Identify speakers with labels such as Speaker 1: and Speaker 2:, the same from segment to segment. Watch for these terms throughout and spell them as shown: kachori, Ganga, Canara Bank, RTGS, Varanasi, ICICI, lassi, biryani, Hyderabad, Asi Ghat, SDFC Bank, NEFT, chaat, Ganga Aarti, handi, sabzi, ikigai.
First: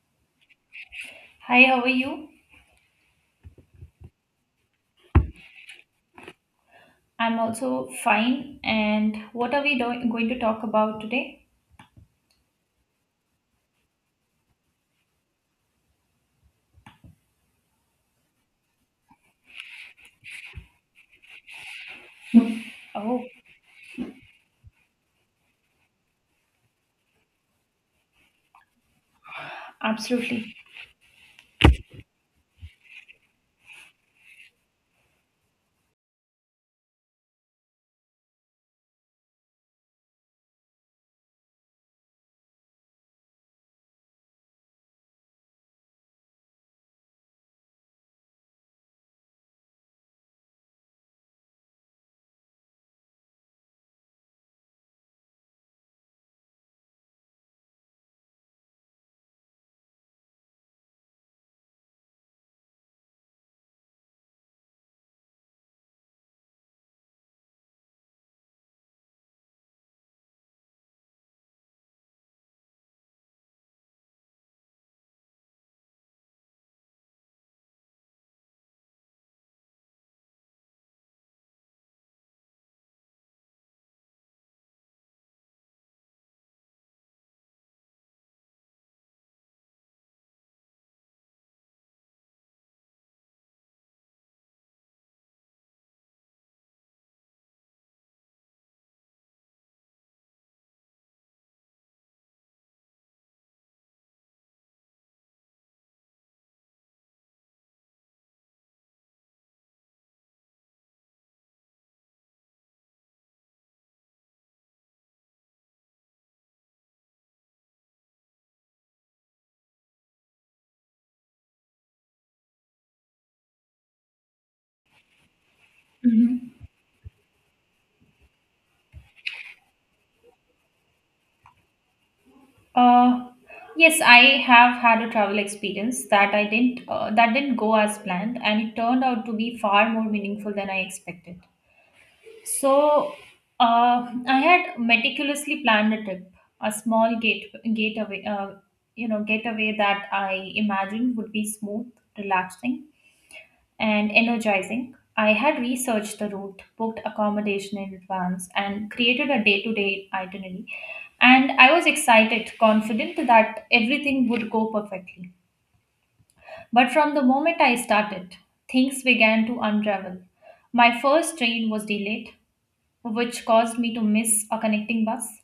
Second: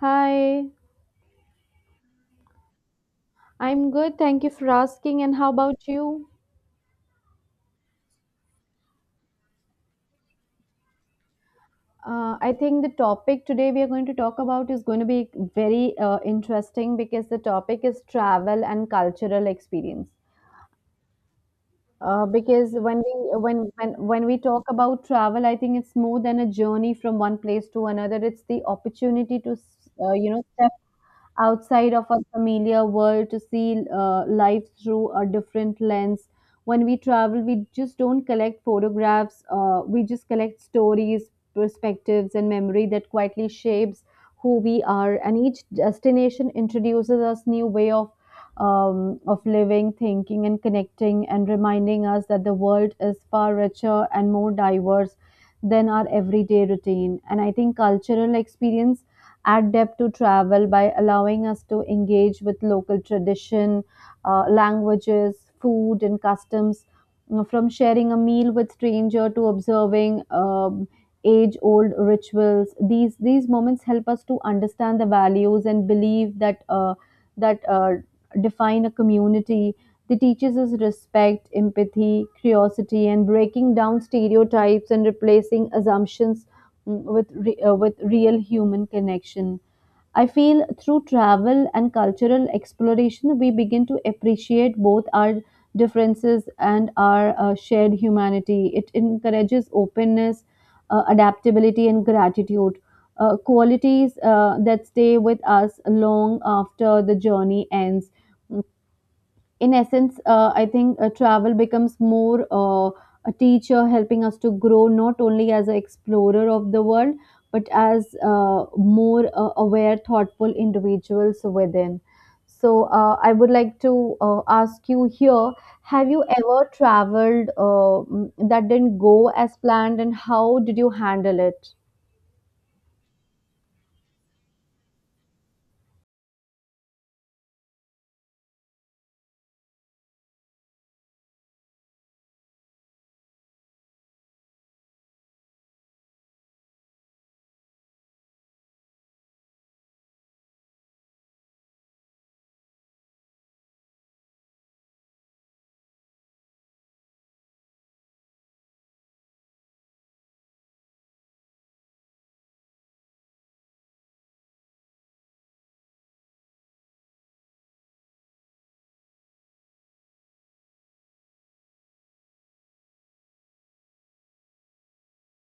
Speaker 1: Hi,
Speaker 2: Hi, how are you?
Speaker 1: I'm good. Thank you for asking. And how about you?
Speaker 2: I'm also fine. And what are going to talk about today?
Speaker 1: I think the topic today we are going to talk about is going to be very interesting because the topic is travel and cultural experience. Because when we
Speaker 2: Oh,
Speaker 1: when when when we talk about travel, I think it's more than a journey from one place to another. It's the opportunity to
Speaker 2: absolutely.
Speaker 1: step outside of a familiar world to see life through a different lens. When we travel, we just don't collect photographs, we just collect stories, perspectives, and memory that quietly shapes who we are. And each destination introduces us new way of living, thinking, and connecting, and reminding us that the world is far richer and more diverse than our everyday routine. And I think cultural experience adapt to travel by allowing us to engage with local tradition, languages, food, and customs. You know, from sharing a meal with stranger to observing age-old rituals, these moments help us to understand the values and believe that define a community. They teaches us respect, empathy, curiosity, and breaking down stereotypes and replacing assumptions, with real human connection. I feel through travel and cultural exploration, we begin to appreciate both our differences and our shared humanity. It encourages openness, adaptability, and gratitude. Qualities that stay with us long after the journey ends in essence. I think travel becomes more a teacher helping us to grow not only as an explorer of the world but as more aware, thoughtful individuals within. So, I would like to ask you here, have you
Speaker 2: Mhm.
Speaker 1: ever traveled that didn't go as planned, and how did you handle it?
Speaker 2: Uh, yes, I have had a travel experience that I didn't that didn't go as planned, and it turned out to be far more meaningful than I expected. So I had meticulously planned a trip, a small gateway, getaway that I imagined would be smooth, relaxing, and energizing. I had researched the route, booked accommodation in advance, and created a day to day itinerary. And I was excited, confident that everything would go perfectly. But from the moment I started, things began to unravel. My first train was delayed, which caused me to miss a connecting bus.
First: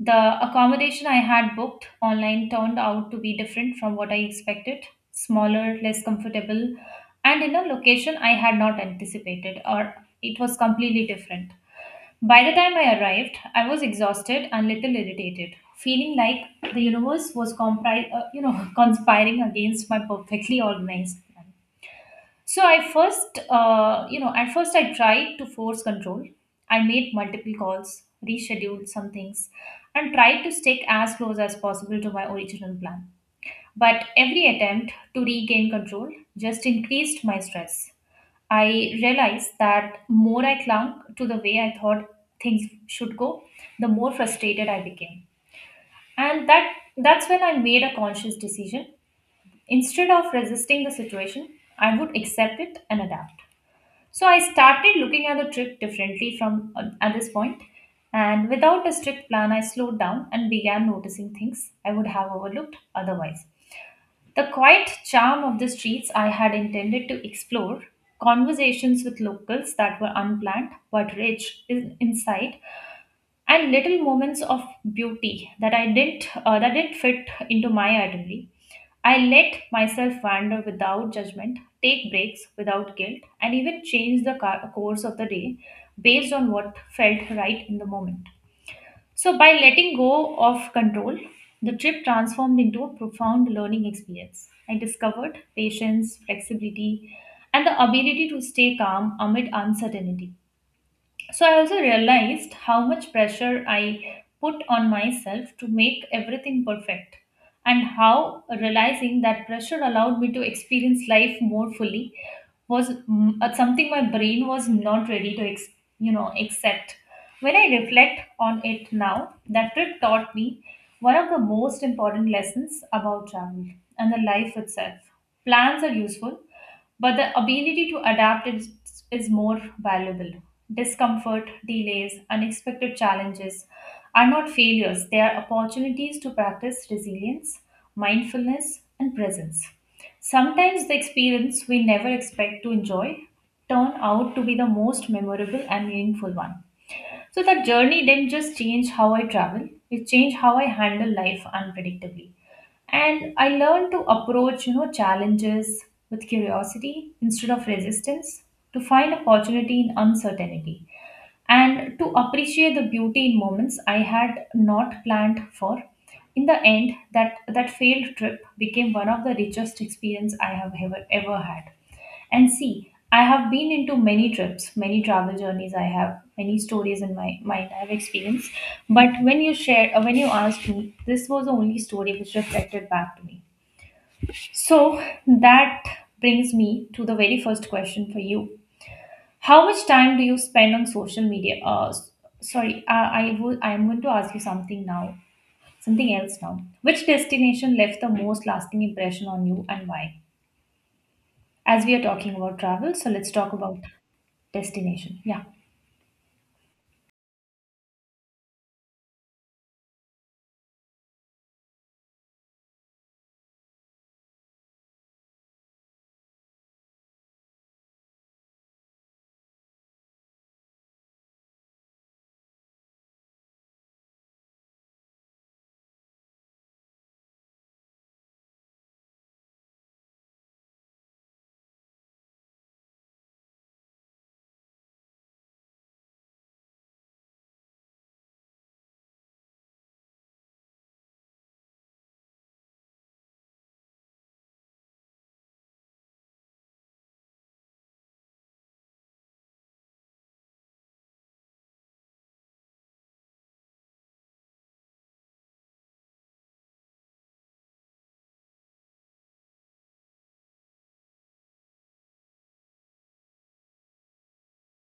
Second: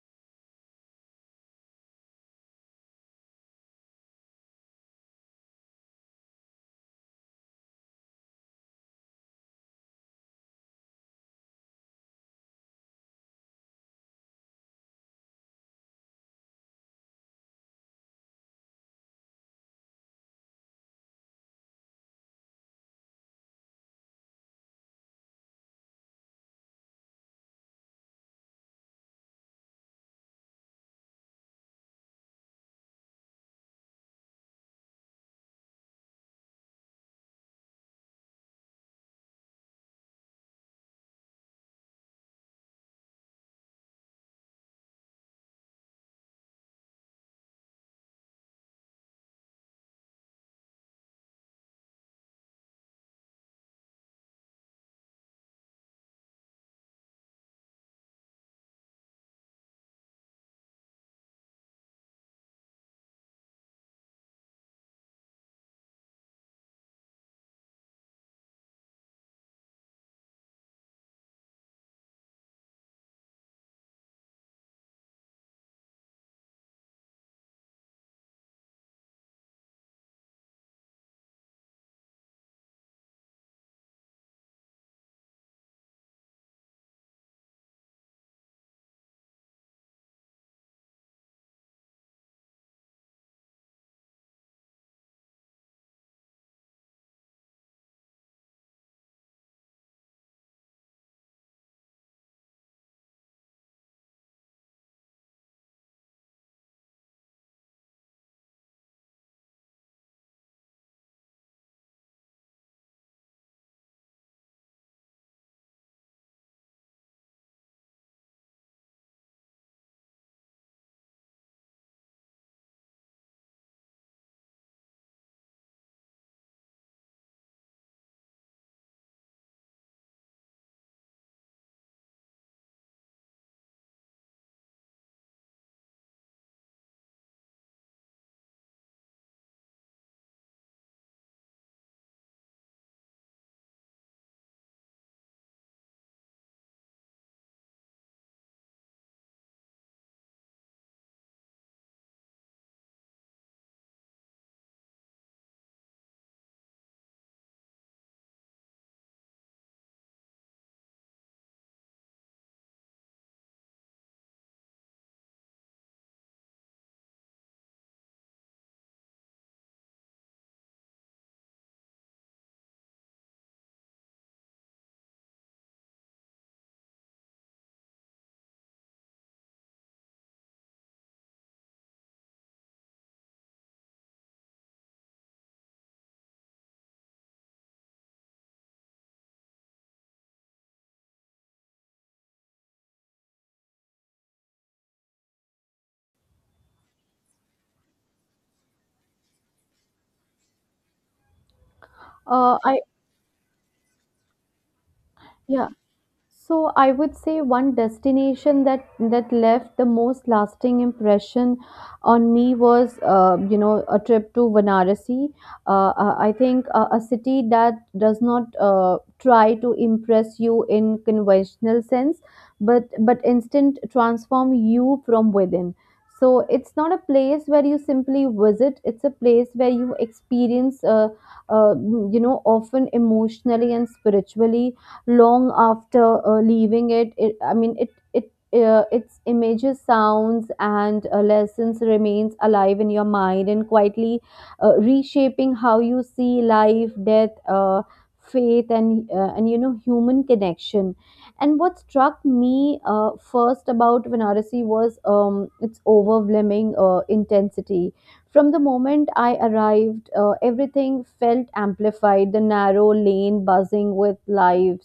Speaker 2: The accommodation I had booked online turned out to be different from what I expected, smaller, less comfortable, and in a location I had not anticipated, or it was completely different. By the time I arrived, I was exhausted and little irritated, feeling like the universe was conspiring against my perfectly organized plan. So I first, you know, at first I tried to force control. I made multiple calls, rescheduled some things, and tried to stick as close as possible to my original plan. But every attempt to regain control just increased my stress. I realized that more I clung to the way I thought things should go, the more frustrated I became. And that's when I made a conscious decision. Instead of resisting the situation, I would accept it and adapt. So I started looking at the trip differently from at this point, and without a strict plan, I slowed down and began noticing things I would have overlooked otherwise. The quiet charm of the streets I had intended to explore, conversations with locals that were unplanned but rich in insight, and little moments of beauty that I didn't that didn't fit into my itinerary. I let myself wander without judgment, take breaks without guilt, and even change the course of the day based on what felt right in the moment. So, by letting go of control, the trip transformed into a profound learning experience. I discovered patience, flexibility, and the ability to stay calm amid uncertainty. So I also realized how much pressure I put on myself to make everything perfect, and how realizing that pressure allowed me to experience life more fully was something my brain was not ready to accept. When I reflect on it now, that trip taught me one of the most important lessons about travel and the life itself. Plans are useful, but the ability to adapt is, more valuable. Discomfort, delays, unexpected challenges are not failures, they are opportunities to practice resilience, mindfulness, and presence. Sometimes the experience we never expect to enjoy turn out to be the most memorable and meaningful one. So that journey didn't just change how I travel, it changed how I handle life unpredictably. And I learned to approach, you know, challenges with curiosity instead of resistance, to find opportunity in uncertainty, and to appreciate the beauty in moments I had not planned for. In the end, that failed trip became one of the richest experience I have ever had. And see, I have been into many trips, many travel journeys. I have many stories in my mind. I have experienced, but when you asked me, this was the only story which reflected back to me. So that brings me to the very first question for you. How much time do you spend on social media? I would. I am going to ask you something now. Something else now. Which destination left the most lasting impression on you, and why? As we are talking about
Speaker 1: I
Speaker 2: travel, so let's talk about destination. Yeah.
Speaker 1: yeah. So I would say one destination that left the most lasting impression on me was, a trip to Varanasi. I think a city that does not try to impress you in conventional sense, but instant transform you from within. So it's not a place where you simply visit. It's a place where you experience, uh, often emotionally and spiritually long after leaving it. Its images sounds and lessons remains alive in your mind and quietly reshaping how you see life death, faith, and human connection. And what struck me first about Vanarasi was its overwhelming intensity. From the moment I arrived, everything felt amplified, the narrow lane buzzing with life,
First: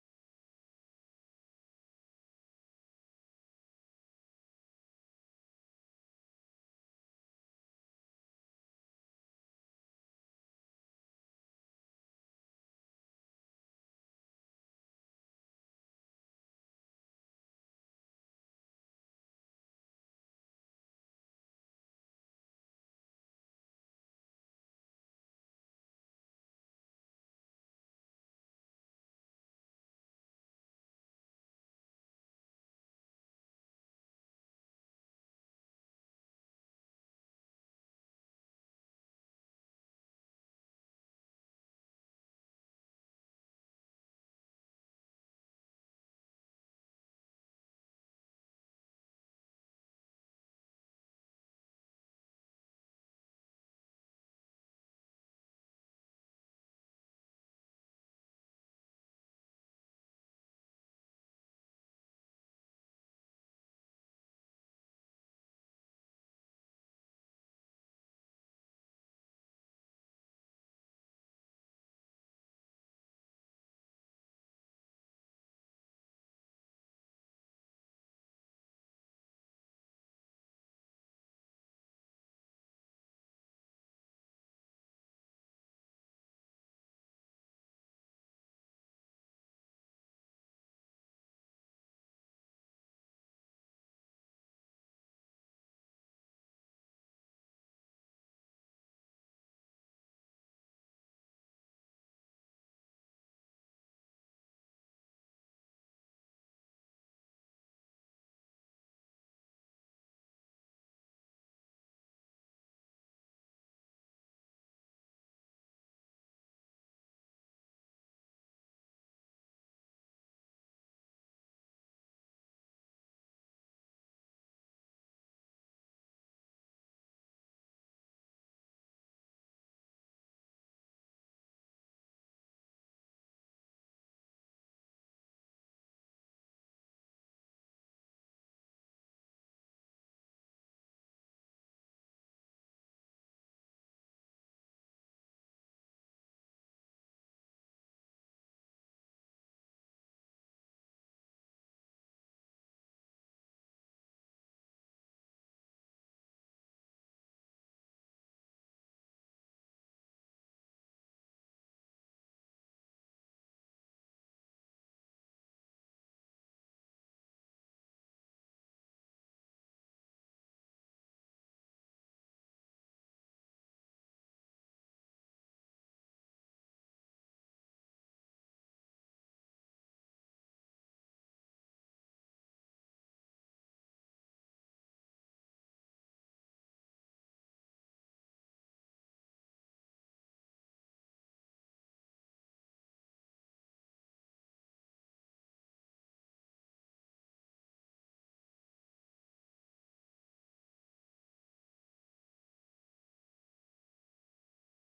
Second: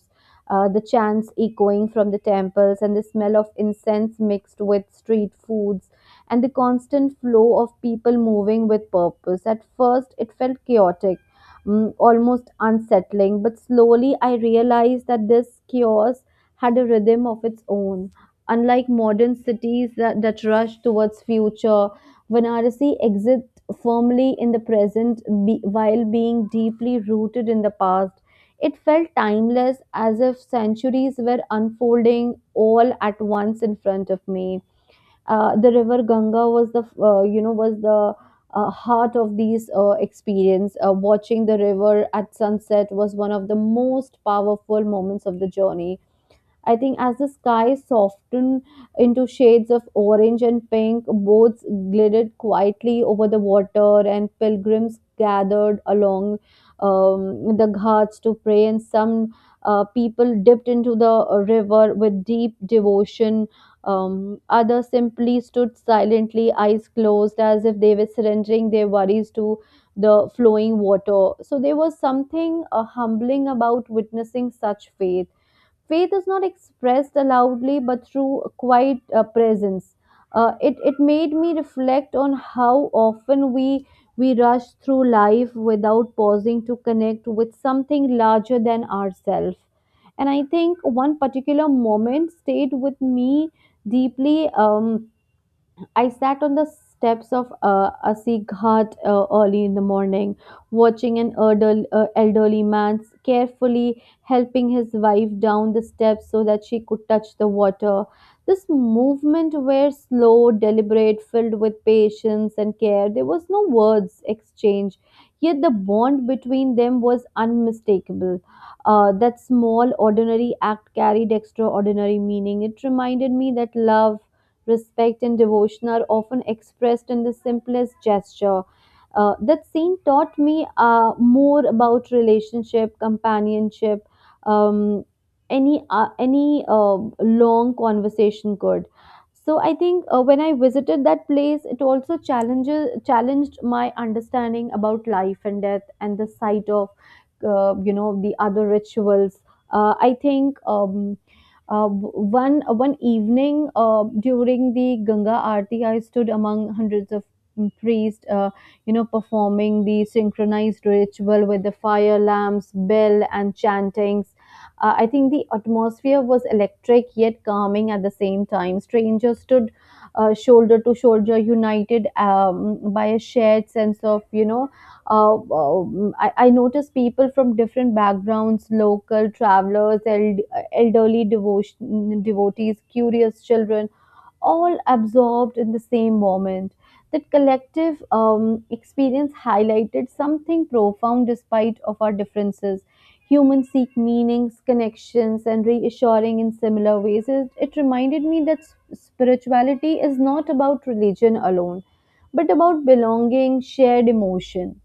Speaker 1: the chants echoing from the temples, and the smell of incense mixed with street foods, and the constant flow of people moving with purpose. At first, it felt chaotic, mm, almost unsettling, but slowly I realized that this chaos had a rhythm of its own. Unlike modern cities that rush towards future, Varanasi exists firmly in the present, while being deeply rooted in the past. It felt timeless, as if centuries were unfolding all at once in front of me. The river Ganga was the heart of these experience. Watching the river at sunset was one of the most powerful moments of the journey. I think as the sky softened into shades of orange and pink, boats glided quietly over the water, and pilgrims gathered along the ghats to pray. And some people dipped into the river with deep devotion. Others simply stood silently, eyes closed, as if they were surrendering their worries to the flowing water. So there was something humbling about witnessing such faith. Faith is not expressed loudly but through quiet presence. It made me reflect on how often we rush through life without pausing to connect with something larger than ourselves. And I think one particular moment stayed with me deeply. um, I sat on the steps of Asi Ghat early in the morning, watching an elderly man carefully helping his wife down the steps so that she could touch the water. This movement were slow, deliberate, filled with patience and care. There was no words exchanged, yet the bond between them was unmistakable. That small, ordinary act carried extraordinary meaning. It reminded me that love, respect, and devotion are often expressed in the simplest gesture. That scene taught me more about relationship, companionship, um, any long conversation could. So I think when I visited that place, it also challenges challenged my understanding about life and death and the sight of the other rituals. I think. Uh, one One evening during the Ganga Aarti, I stood among hundreds of priests, performing the synchronized ritual with the fire lamps, bell, and chantings. I think the atmosphere was electric yet calming at the same time. Strangers stood shoulder to shoulder, united by a shared sense of, I noticed people from different backgrounds, local travelers, elderly devotion, devotees, curious children, all absorbed in the same moment. That collective experience highlighted something profound despite of our differences. Humans seek meanings, connections, and reassuring in similar ways. It reminded me that spirituality is not about religion alone, but about belonging, shared emotion.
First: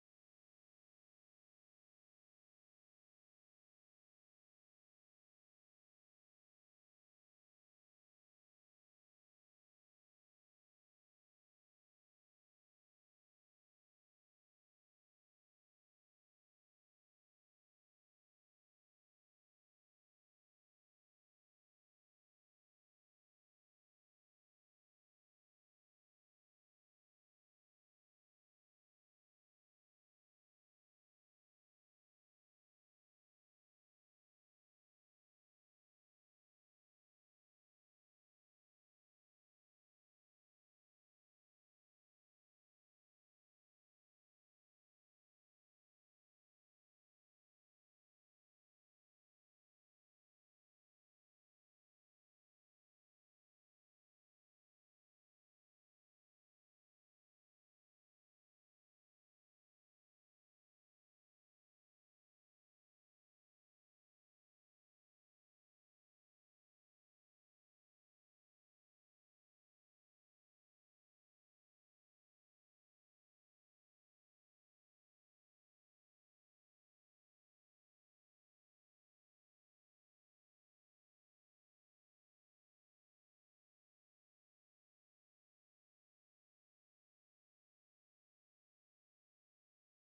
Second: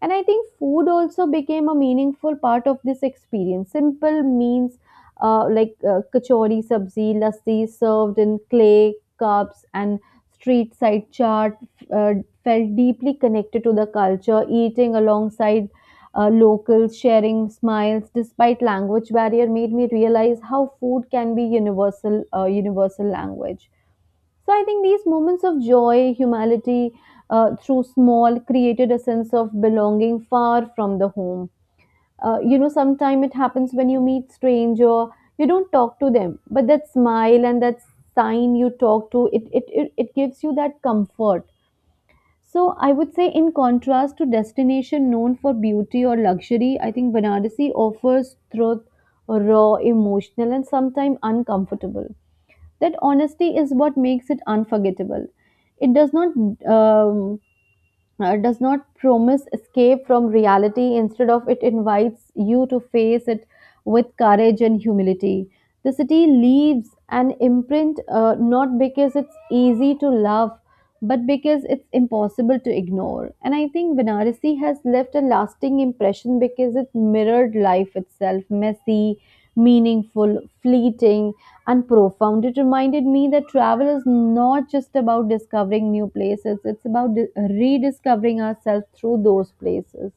Speaker 1: And I think food also became a meaningful part of this experience. Simple means like kachori, sabzi, lassi served in clay cups and street side chaat uh, felt deeply connected to the culture, eating alongside locals, sharing smiles despite language barrier made me realize how food can be universal, universal language. So I think these moments of joy, humanity through small created a sense of belonging far from the home. You know, sometimes it happens when you meet stranger, you don't talk to them, but that smile and that sign you talk to, it gives you that comfort. So I would say in contrast to destination known for beauty or luxury, I think Banarasi offers truth, raw, emotional and sometimes uncomfortable. That honesty is what makes it unforgettable. It um, does not promise escape from reality. Instead of it, invites you to face it with courage and humility. The city leaves an imprint not because it's easy to love, but because it's impossible to ignore. And I think Vanarasi has left a lasting impression because it mirrored life itself messy, meaningful, fleeting, and profound. It reminded me that travel is not just about discovering new places, it's about rediscovering ourselves through those places.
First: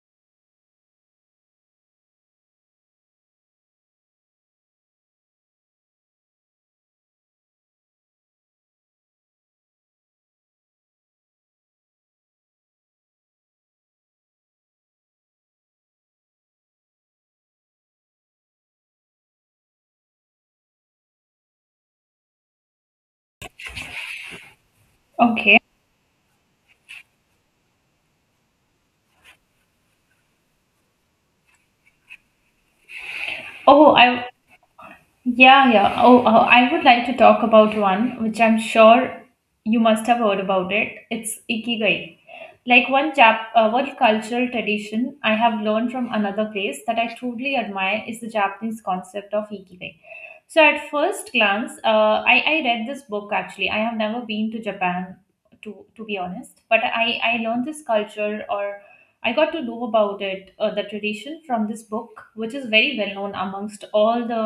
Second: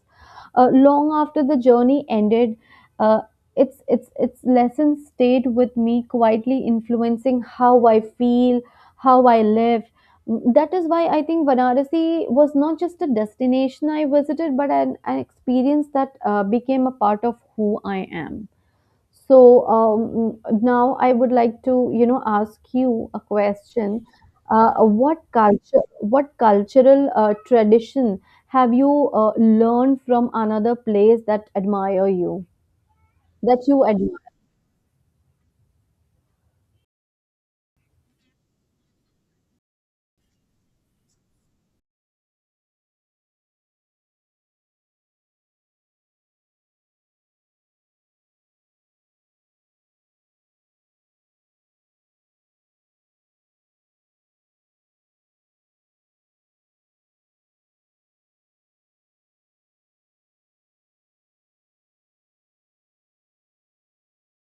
Speaker 1: Long after the journey ended, uh, its lessons stayed with me, quietly influencing how I feel, how I live. That is why I think Varanasi was not just a destination I visited, but an experience that became a part of who I am. So now I would like to, you know, ask you a question.
Speaker 2: Okay.
Speaker 1: What cultural tradition have you learned from another place that you
Speaker 2: Oh,
Speaker 1: admire?
Speaker 2: I Yeah, yeah. Oh, I would like to talk about one which I'm sure you must have heard about it. It's ikigai. Like one cultural tradition I have learned from another place that I truly admire is the Japanese concept of ikigai. So at first glance, I read this book actually. I have never been to Japan to be honest, but I learned this culture or I got to know about it, the tradition from this book, which is very well known amongst all the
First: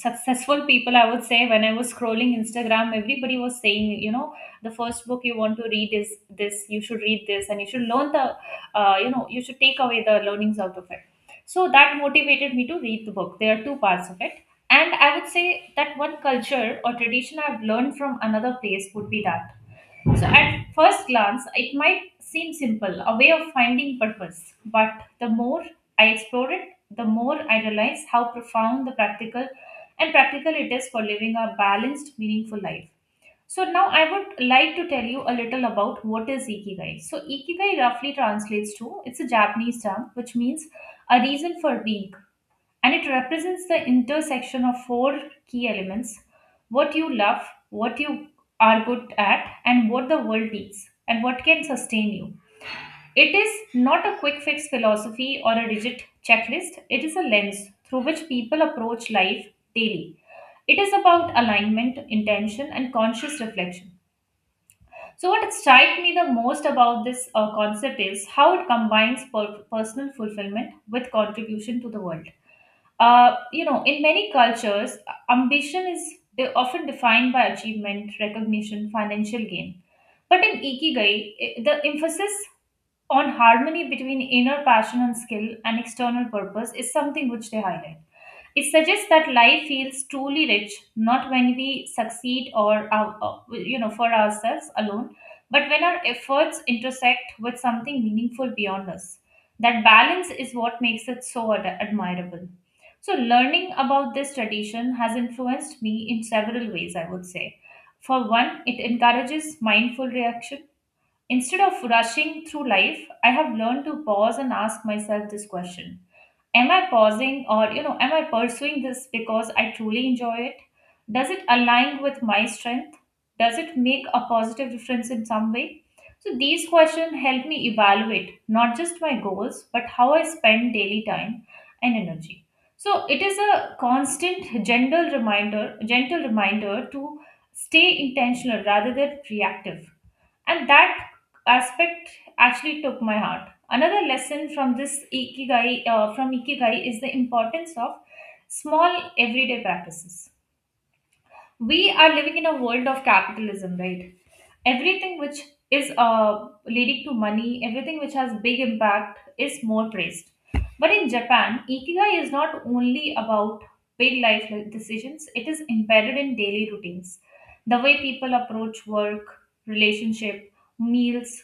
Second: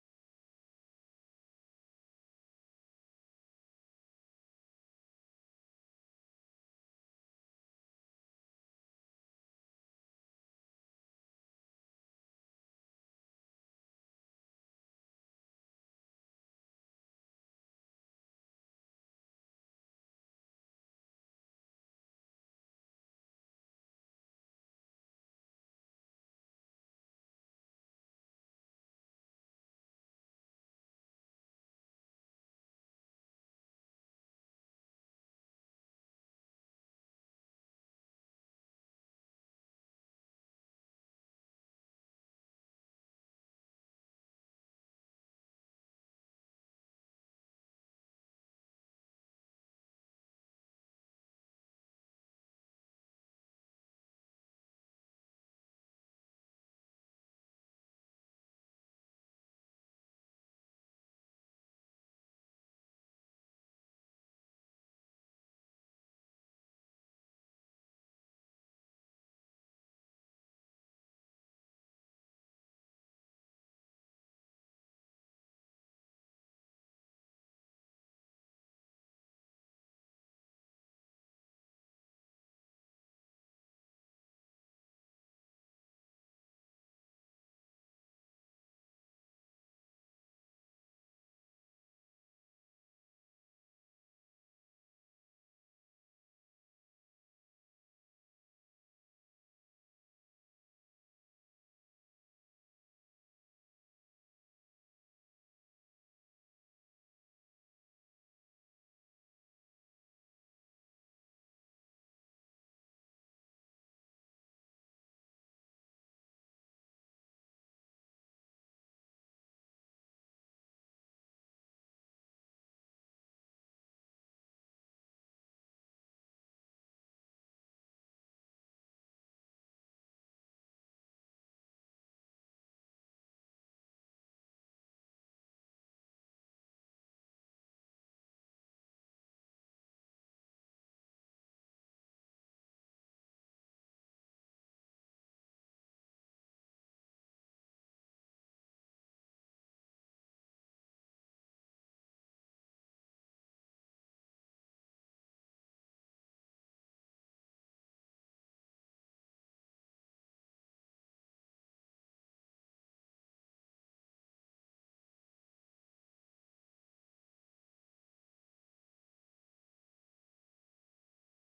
Speaker 2: successful people, I would say. When I was scrolling Instagram, everybody was saying, you know, the first book you want to read is this, you should read this, and you should learn the you should take away the learnings out of it. So that motivated me to read the book. There are two parts of it, and I would say that one culture or tradition I've learned from another place would be that. So, at first glance, it might seem simple, a way of finding purpose. But the more I explore it, the more I realize how profound the practical it is for living a balanced, meaningful life. So, now I would like to tell you a little about what is ikigai. So, ikigai roughly translates to, it's a Japanese term which means a reason for being, and it represents the intersection of four key elements: what you love, what you are good at, and what the world needs, and what can sustain you. It is not a quick fix philosophy or a rigid checklist, it is a lens through which people approach life daily. It is about alignment, intention, and conscious reflection. So, what struck me the most about this concept is how it combines personal fulfillment with contribution to the world. You know, in many cultures, ambition is often defined by achievement, recognition, financial gain. But in Ikigai, the emphasis on harmony between inner passion and skill and external purpose is something which they highlight. It suggests that life feels truly rich not when we succeed or our, for ourselves alone, but when our efforts intersect with something meaningful beyond us. That balance is what makes it so admirable. So learning about this tradition has influenced me in several ways, I would say. For one, it encourages mindful reaction. Instead of rushing through life, I have learned to pause and ask myself this question: am I pausing or, you know, am I pursuing this because I truly enjoy it? Does it align with my strength? Does it make a positive difference in some way? So these questions help me evaluate not just my goals but how I spend daily time and energy. So it is a constant gentle reminder to stay intentional rather than reactive, and that aspect actually took my heart. Another lesson from this ikigai from ikigai is the importance of small everyday practices. We are living in a world of capitalism, right? Everything which is leading to money, everything which has big impact is more praised. But in Japan, ikigai is not only about big life decisions, it is embedded in daily routines. The way people approach work, relationship, meals,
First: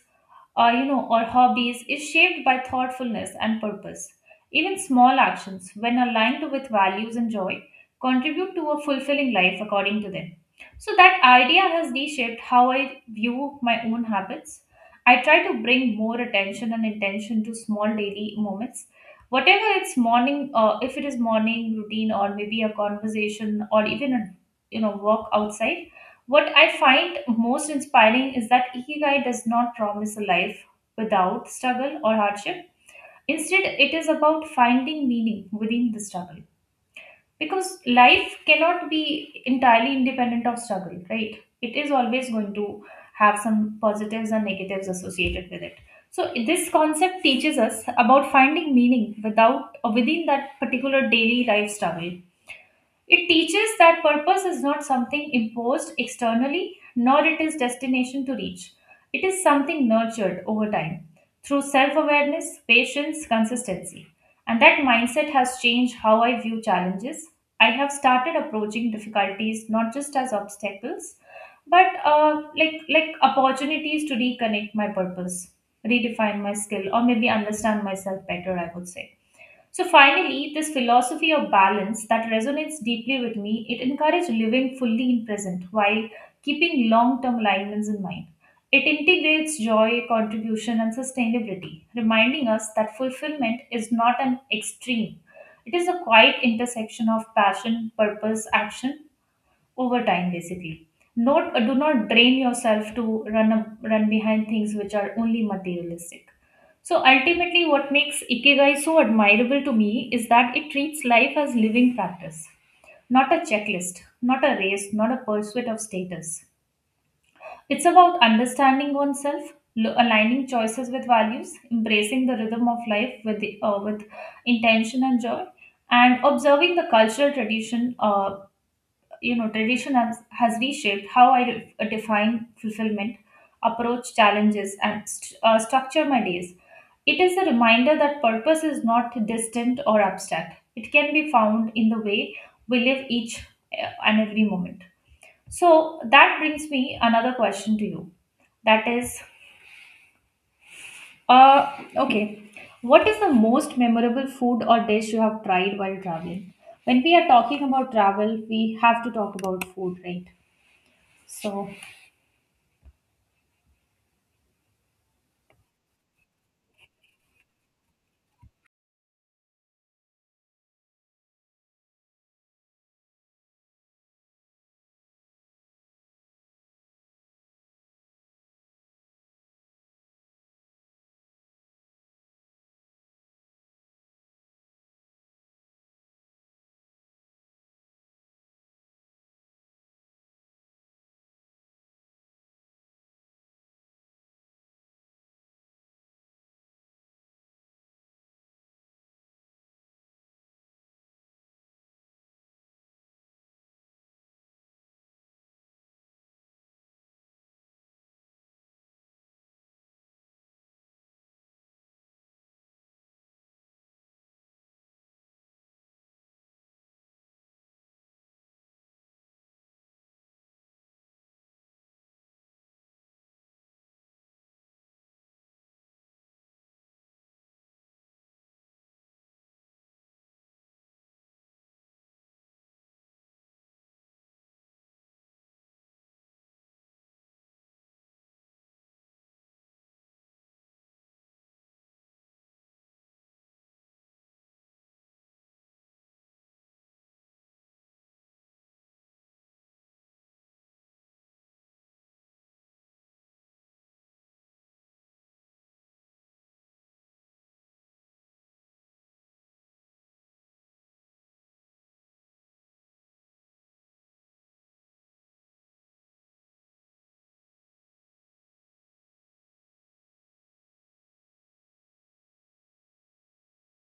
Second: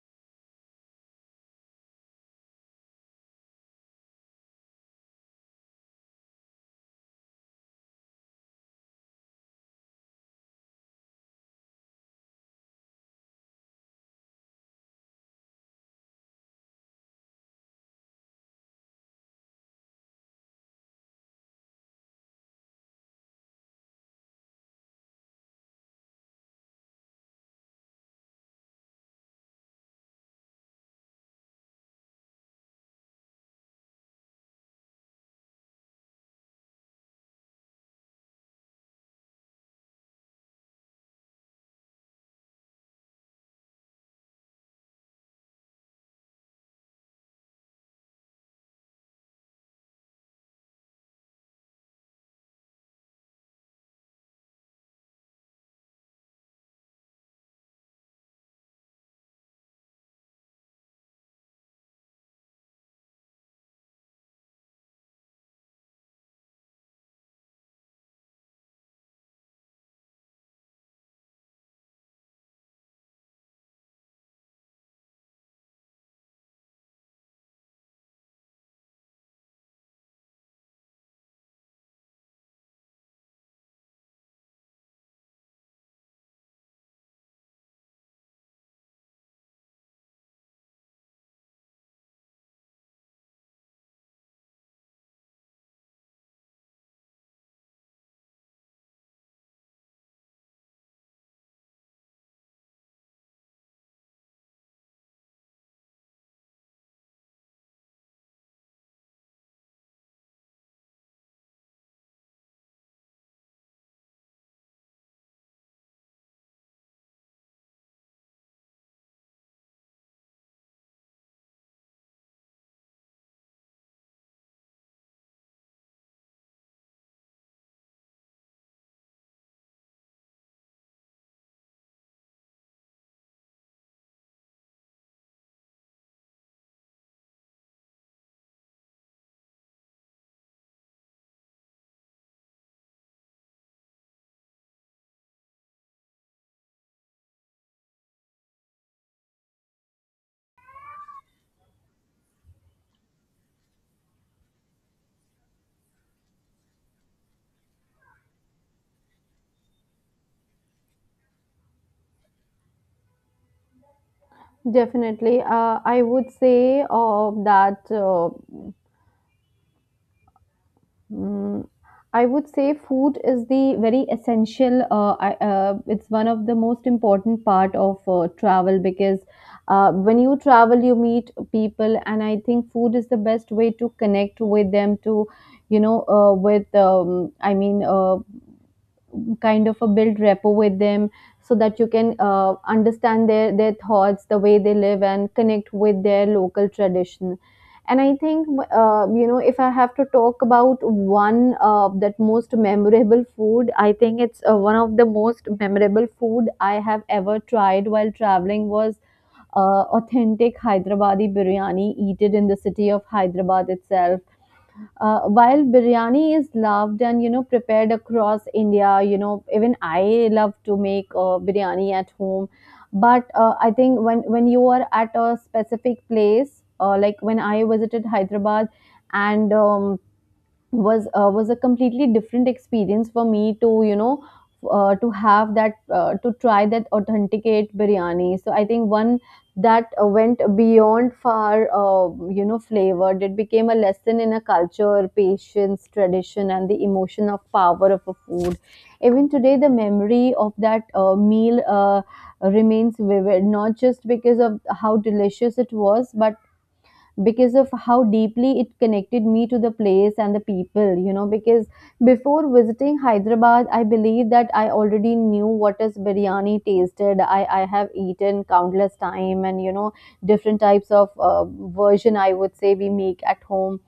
Speaker 2: or, you know, or hobbies is shaped by thoughtfulness and purpose. Even small actions, when aligned with values and joy, contribute to a fulfilling life according to them. So that idea has reshaped how I view my own habits. I try to bring more attention and intention to small daily moments. If it is morning routine or maybe a conversation or even a, you know, walk outside. What I find most inspiring is that Ikigai does not promise a life without struggle or hardship. Instead, it is about finding meaning within the struggle. Because life cannot be entirely independent of struggle, right? It is always going to have some positives and negatives associated with it. So this concept teaches us about finding meaning without or within that particular daily life struggle. It teaches that purpose is not something imposed externally, nor it is destination to reach. It is something nurtured over time through self awareness, patience, consistency. And that mindset has changed how I view challenges. I have started approaching difficulties not just as obstacles, but like opportunities to reconnect my purpose, redefine my skill, or maybe understand myself better, I would say. So finally, this philosophy of balance that resonates deeply with me, it encourages living fully in present while keeping long-term alignments in mind. It integrates joy, contribution, and sustainability, reminding us that fulfillment is not an extreme. It is a quiet intersection of passion, purpose, action, over time basically. Not Do not drain yourself to run behind things which are only materialistic. So ultimately, what makes ikigai so admirable to me is that it treats life as living practice, not a checklist, not a race, not a pursuit of status. It's about understanding oneself, aligning choices with values, embracing the rhythm of life with with intention and joy, and observing the cultural tradition. You know, tradition has reshaped how I define fulfillment, approach challenges, and structure my days. It is a reminder that purpose is not distant or abstract. It can be found in the way we live each and every moment. So that brings me another question to you, that is, okay, what is the most memorable food or dish you have tried while traveling? When we are talking about travel, we have to talk about food, right? So
Speaker 1: Definitely, I would say Mm, I would say food is the very essential. It's one of the most important part of travel because when you travel, you meet people, and I think food is the best way to connect with them. To with kind of a build rapport with them so that you can understand their thoughts, the way they live, and connect with their local tradition. And I think if I have to talk about one, that most memorable food I think it's one of the most memorable food I have ever tried while traveling was authentic hyderabadi biryani eaten in the city of hyderabad itself. While biryani is loved and you know prepared across india, you know even I love to make biryani at home, but I think when you are at a specific place, like when I visited hyderabad and was a completely different experience for me to, you know, to try that authenticate biryani. So I think one that went beyond far, flavored, it became a lesson in a culture patience tradition and the emotion of power of a food. Even today the memory of that meal remains vivid not just because of how delicious it was but because of how deeply it connected me to the place and the people, you know. Because before visiting Hyderabad, I believe that I already knew what is biryani tasted. I have eaten countless time and, you know, different types of version I would say we make at home.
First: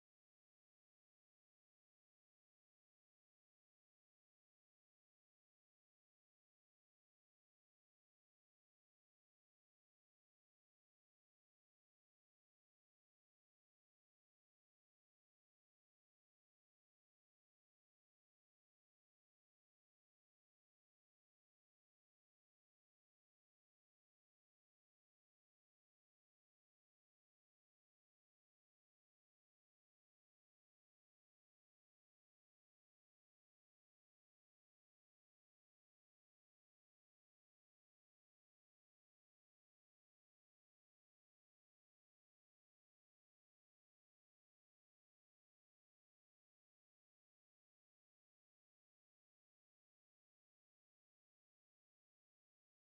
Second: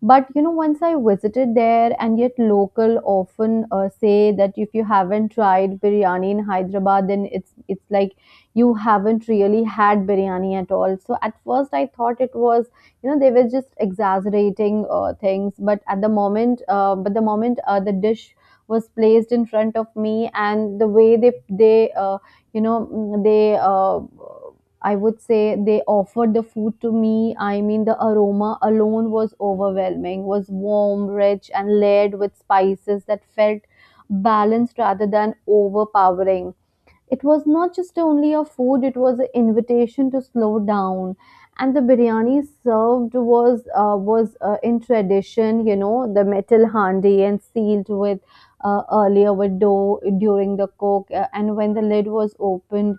Speaker 1: But you know, once I visited there, and yet local often say that if you haven't tried biryani in Hyderabad, then it's like you haven't really had biryani at all. So at first I thought it was you know they were just exaggerating things, but but the moment the dish was placed in front of me and the way they you know mm, they I would say they offered the food to me. I mean, the aroma alone was overwhelming, was warm, rich, and layered with spices that felt balanced rather than overpowering. It was not just only a food, it was an invitation to slow down. And the biryani served was in tradition, you know, the metal handi and sealed with earlier with dough during the cook. And when the lid was opened,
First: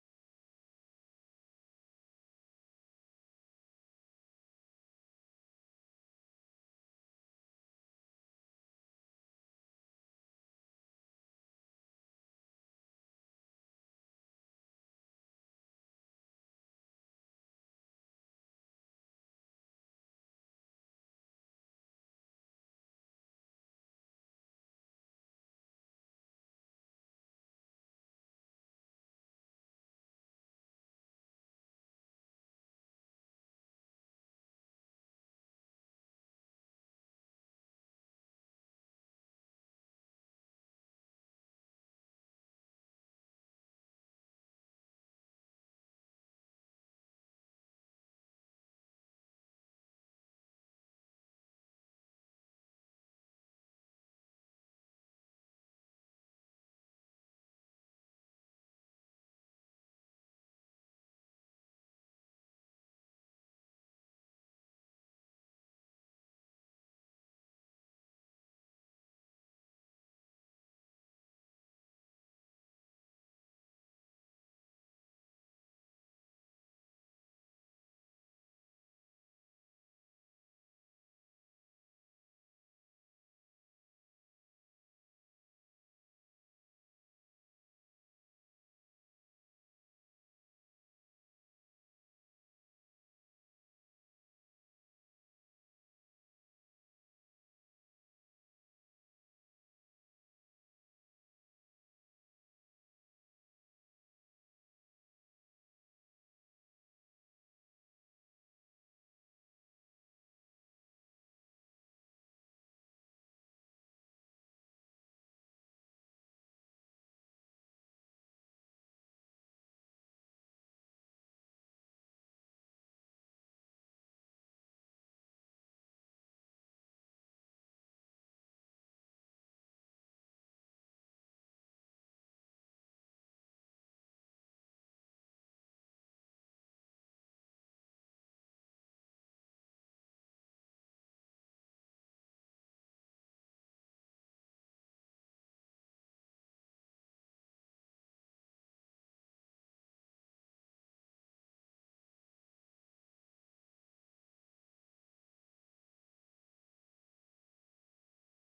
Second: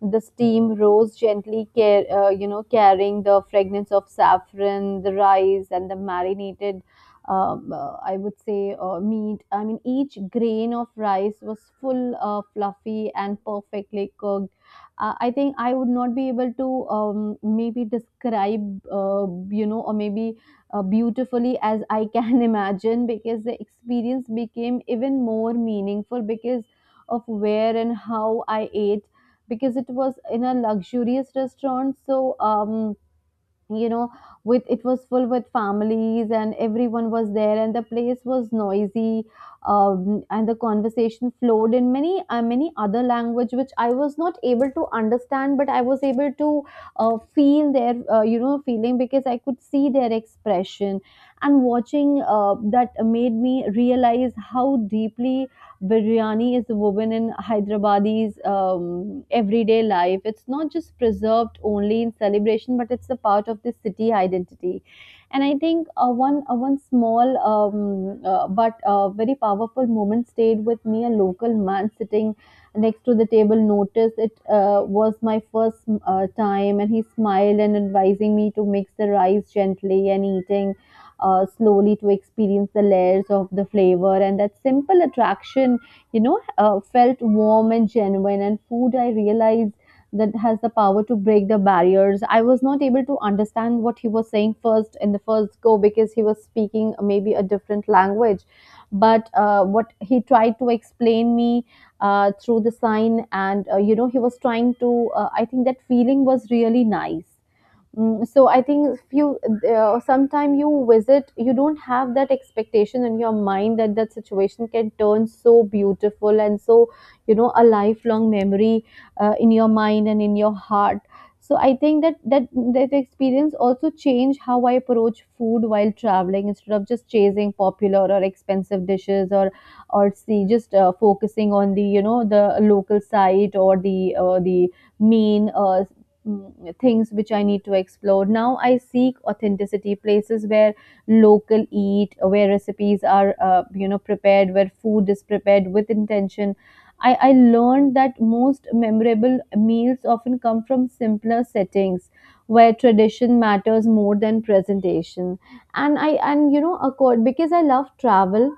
Speaker 1: the steam rose gently, you know, carrying the fragrance of saffron, the rice, and the marinated. I would say meat. I mean, each grain of rice was full, fluffy, and perfectly cooked. I think I would not be able to maybe describe, you know, or maybe beautifully as I can imagine, because the experience became even more meaningful because of where and how I ate, because it was in a luxurious restaurant. So you know with it was full with families and everyone was there and the place was noisy. And the conversation flowed in many other language which I was not able to understand, but I was able to feel their you know feeling, because I could see their expression. And watching that made me realize how deeply biryani is woven in Hyderabadi's everyday life. It's not just preserved only in celebration, but it's a part of the city identity. And I think one small but very powerful moment stayed with me. A local man sitting next to the table noticed it was my first time, and he smiled and advising me to mix the rice gently and eating slowly to experience the layers of the flavor. And that simple attraction you know felt warm and genuine, and food I realized that has the power to break the barriers. I was not able to understand what he was saying first in the first go because he was speaking maybe a different language, but what he tried to explain me through the sign and you know he was trying to I think that feeling was really nice. So I think few sometime you visit, you don't have that expectation in your mind that that situation can turn so beautiful, and so you know a lifelong memory in your mind and in your heart. So I think that experience also changed how I approach food while traveling. Instead of just chasing popular or expensive dishes, or see just focusing on the you know the local site or the main things which I need to explore. Now I seek authenticity, places where local eat, where recipes are, you know, prepared, where food is prepared with intention. I learned that most memorable meals often come from simpler settings where tradition matters more than presentation. And I and you know accord, because I love travel.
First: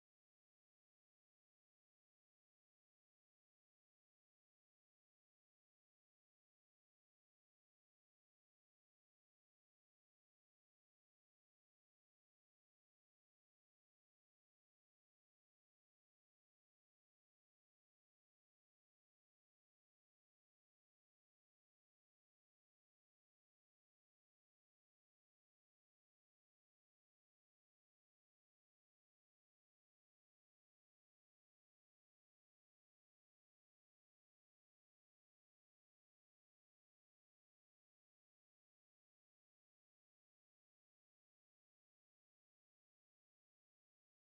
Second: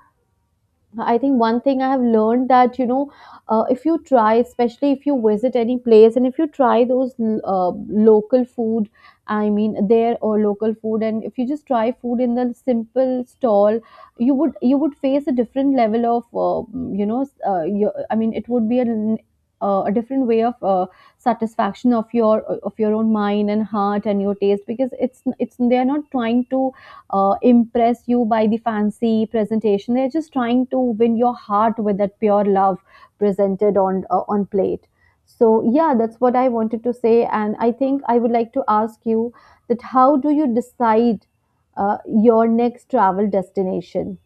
Speaker 1: I think one thing I have learned that you know, if you try, especially if you visit any place, and if you try those local food, I mean there or local food, and if you just try food in the simple stall, you would face a different level of your, I mean it would be a different way of satisfaction of your own mind and heart and your taste, because it's they are not trying to impress you by the fancy presentation. They're just trying to win your heart with that pure love presented on plate. So yeah, that's what I wanted to say, and I think I would like to ask you that how do you decide your next travel destination?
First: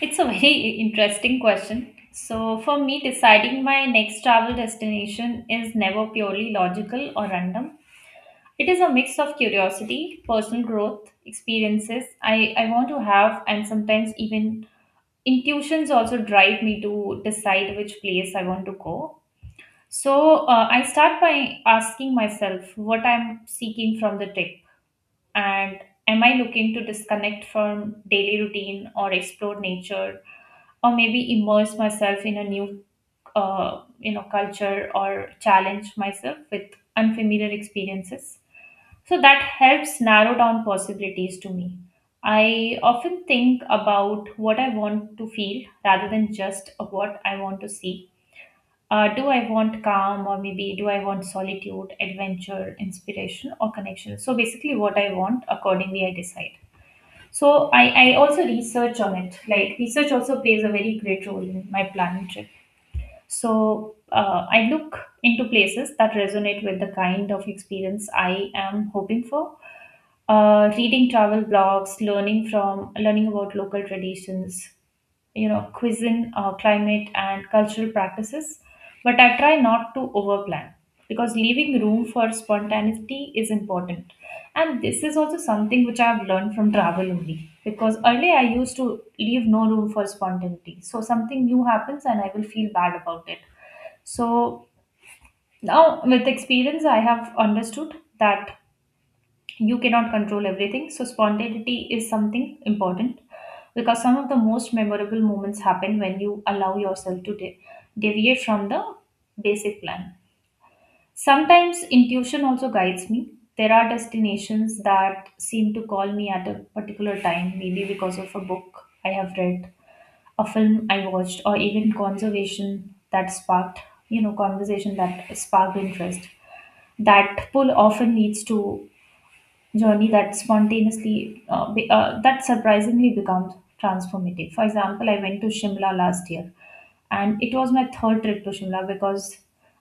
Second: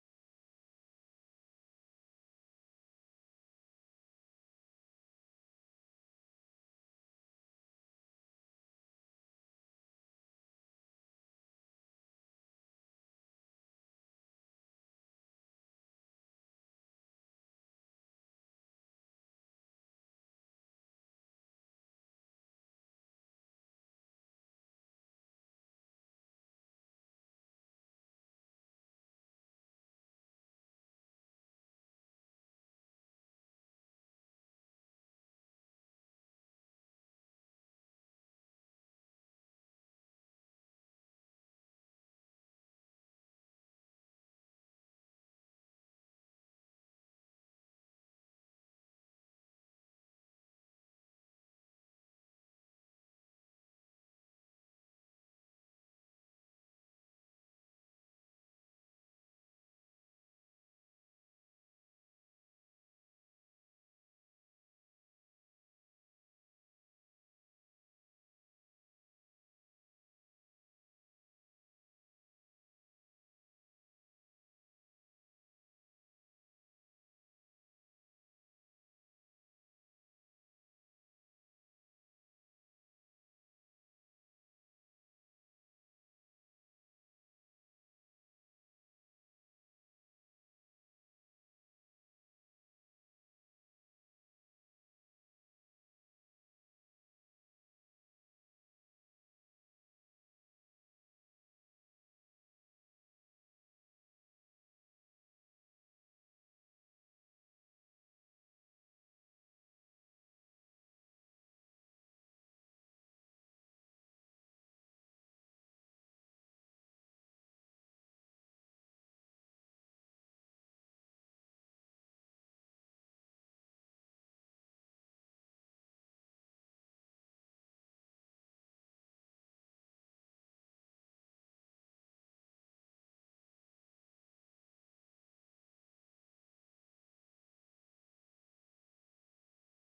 Speaker 2: it's a very interesting question. So, for me, deciding my next travel destination is never purely logical or random. It is a mix of curiosity, personal growth, experiences I want to have, and sometimes even intuitions also drive me to decide which place I want to go. So, I start by asking myself what I'm seeking from the trip, and am I looking to disconnect from daily routine or explore nature, or maybe immerse myself in a new, you know, culture, or challenge myself with unfamiliar experiences? So that helps narrow down possibilities to me. I often think about what I want to feel rather than just what I want to see. Do I want calm, or maybe do I want solitude, adventure, inspiration, or connection? So basically, what I want, accordingly I decide. So I also research on it. Like, research also plays a very great role in my planning trip. So I look into places that resonate with the kind of experience I am hoping for. Reading travel blogs, learning about local traditions, you know, cuisine, climate, and cultural practices. But I try not to overplan, because leaving room for spontaneity is important. And this is also something which I've learned from travel only, because earlier I used to leave no room for spontaneity, so something new happens and I will feel bad about it. So now, with experience, I have understood that you cannot control everything, so spontaneity is something important, because some of the most memorable moments happen when you allow yourself to deviate from the basic plan. Sometimes intuition also guides me. There are destinations that seem to call me at a particular time, maybe because of a book I have read, a film I watched, or even conservation that sparked you know conversation that sparked interest. That pull often leads to journey that surprisingly becomes transformative. For example, I went to Shimla last year, and it was my third trip to Shimla, because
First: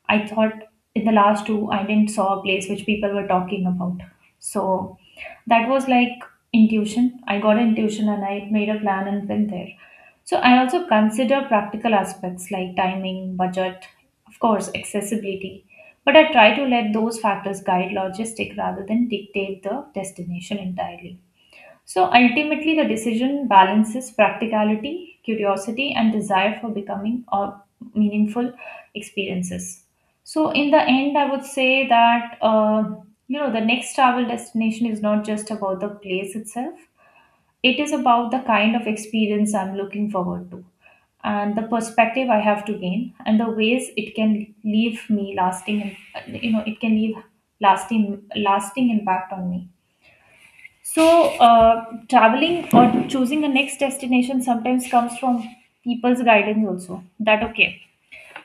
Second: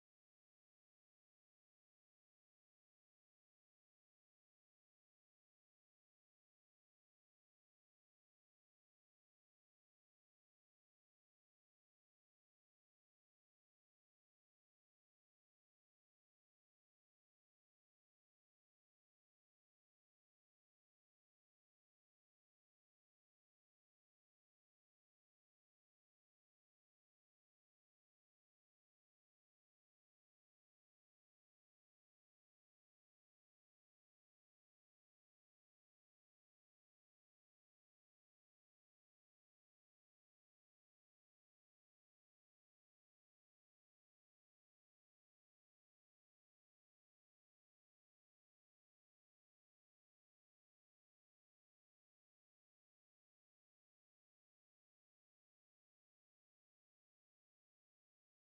Speaker 2: I thought in the last two I didn't saw a place which people were talking about. So that was like intuition. I got an intuition and I made a plan and went there. So I also consider practical aspects like timing, budget, of course, accessibility. But I try to let those factors guide logistic rather than dictate the destination entirely. So ultimately, the decision balances practicality, curiosity, and desire for becoming or meaningful experiences. So in the end, I would say that, you know, the next travel destination is not just about the place itself. It is about the kind of experience I'm looking forward to, and the perspective I have to gain, and the ways it can leave me lasting, you know, it can leave lasting impact on me. So, traveling or choosing a next destination sometimes comes from people's guidance also. That, okay,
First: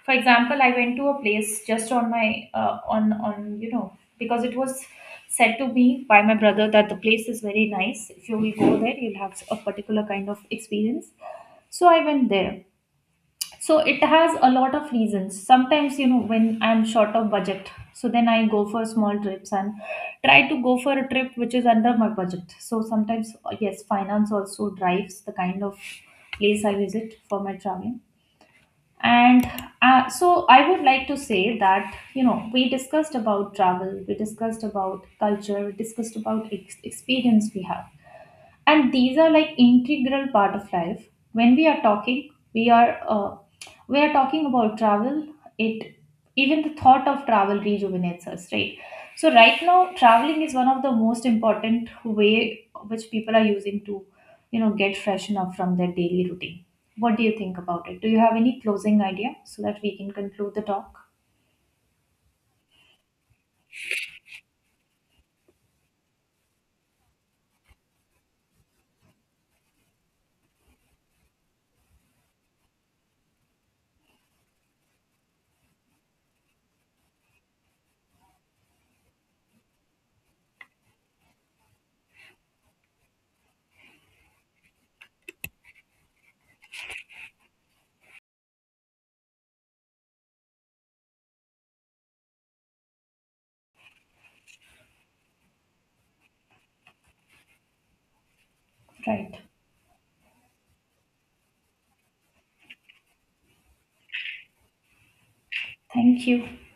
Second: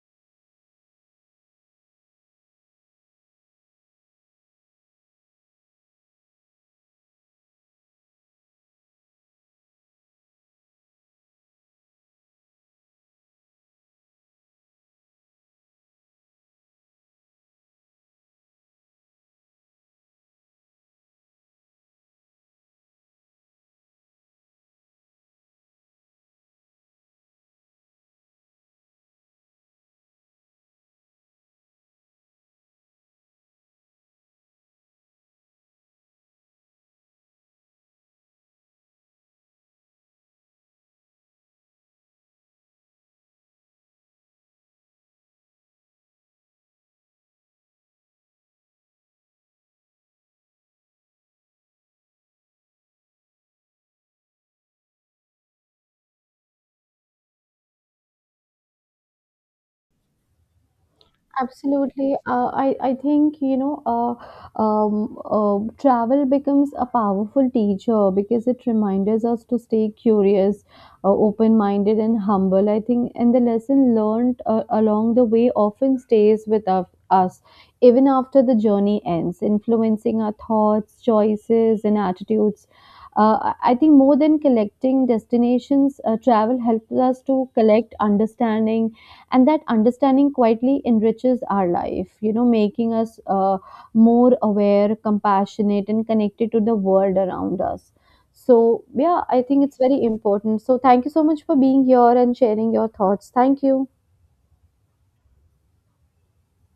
Speaker 2: for example, I went to a place just on my on you know, because it was said to me by my brother that the place is very nice. If you will go there, you'll have a particular kind of experience. So I went there. So it has a lot of reasons. Sometimes, you know, when I'm short of budget, so then I go for small trips and try to go for a trip which is under my budget. So sometimes, yes, finance also drives the kind of place I visit for my traveling. And so I would like to say that, you know, we discussed about travel, we discussed about culture, we discussed about experience we have, and these are like integral part of life. When we are talking, we are talking about travel, it, even the thought of travel rejuvenates us, right? So right now, traveling is one of the most important way which people are using to, you know, get freshen up from their daily routine. What do you think about it? Do you have any closing idea so that we can conclude the talk?
Speaker 1: Absolutely. I think, travel becomes a powerful teacher because it reminds us to stay curious, open minded, and humble. I think, and the lesson learned along the way often stays with us, even after the journey ends, influencing our thoughts, choices, and attitudes. I think more than collecting destinations, travel helps us to collect understanding, and that understanding quietly enriches our life you know making us more aware compassionate and connected to the world around us. So yeah, I
Speaker 2: Right,
Speaker 1: think it's very important. So thank you so much for being here and sharing your thoughts. Thank you.
Speaker 2: thank you.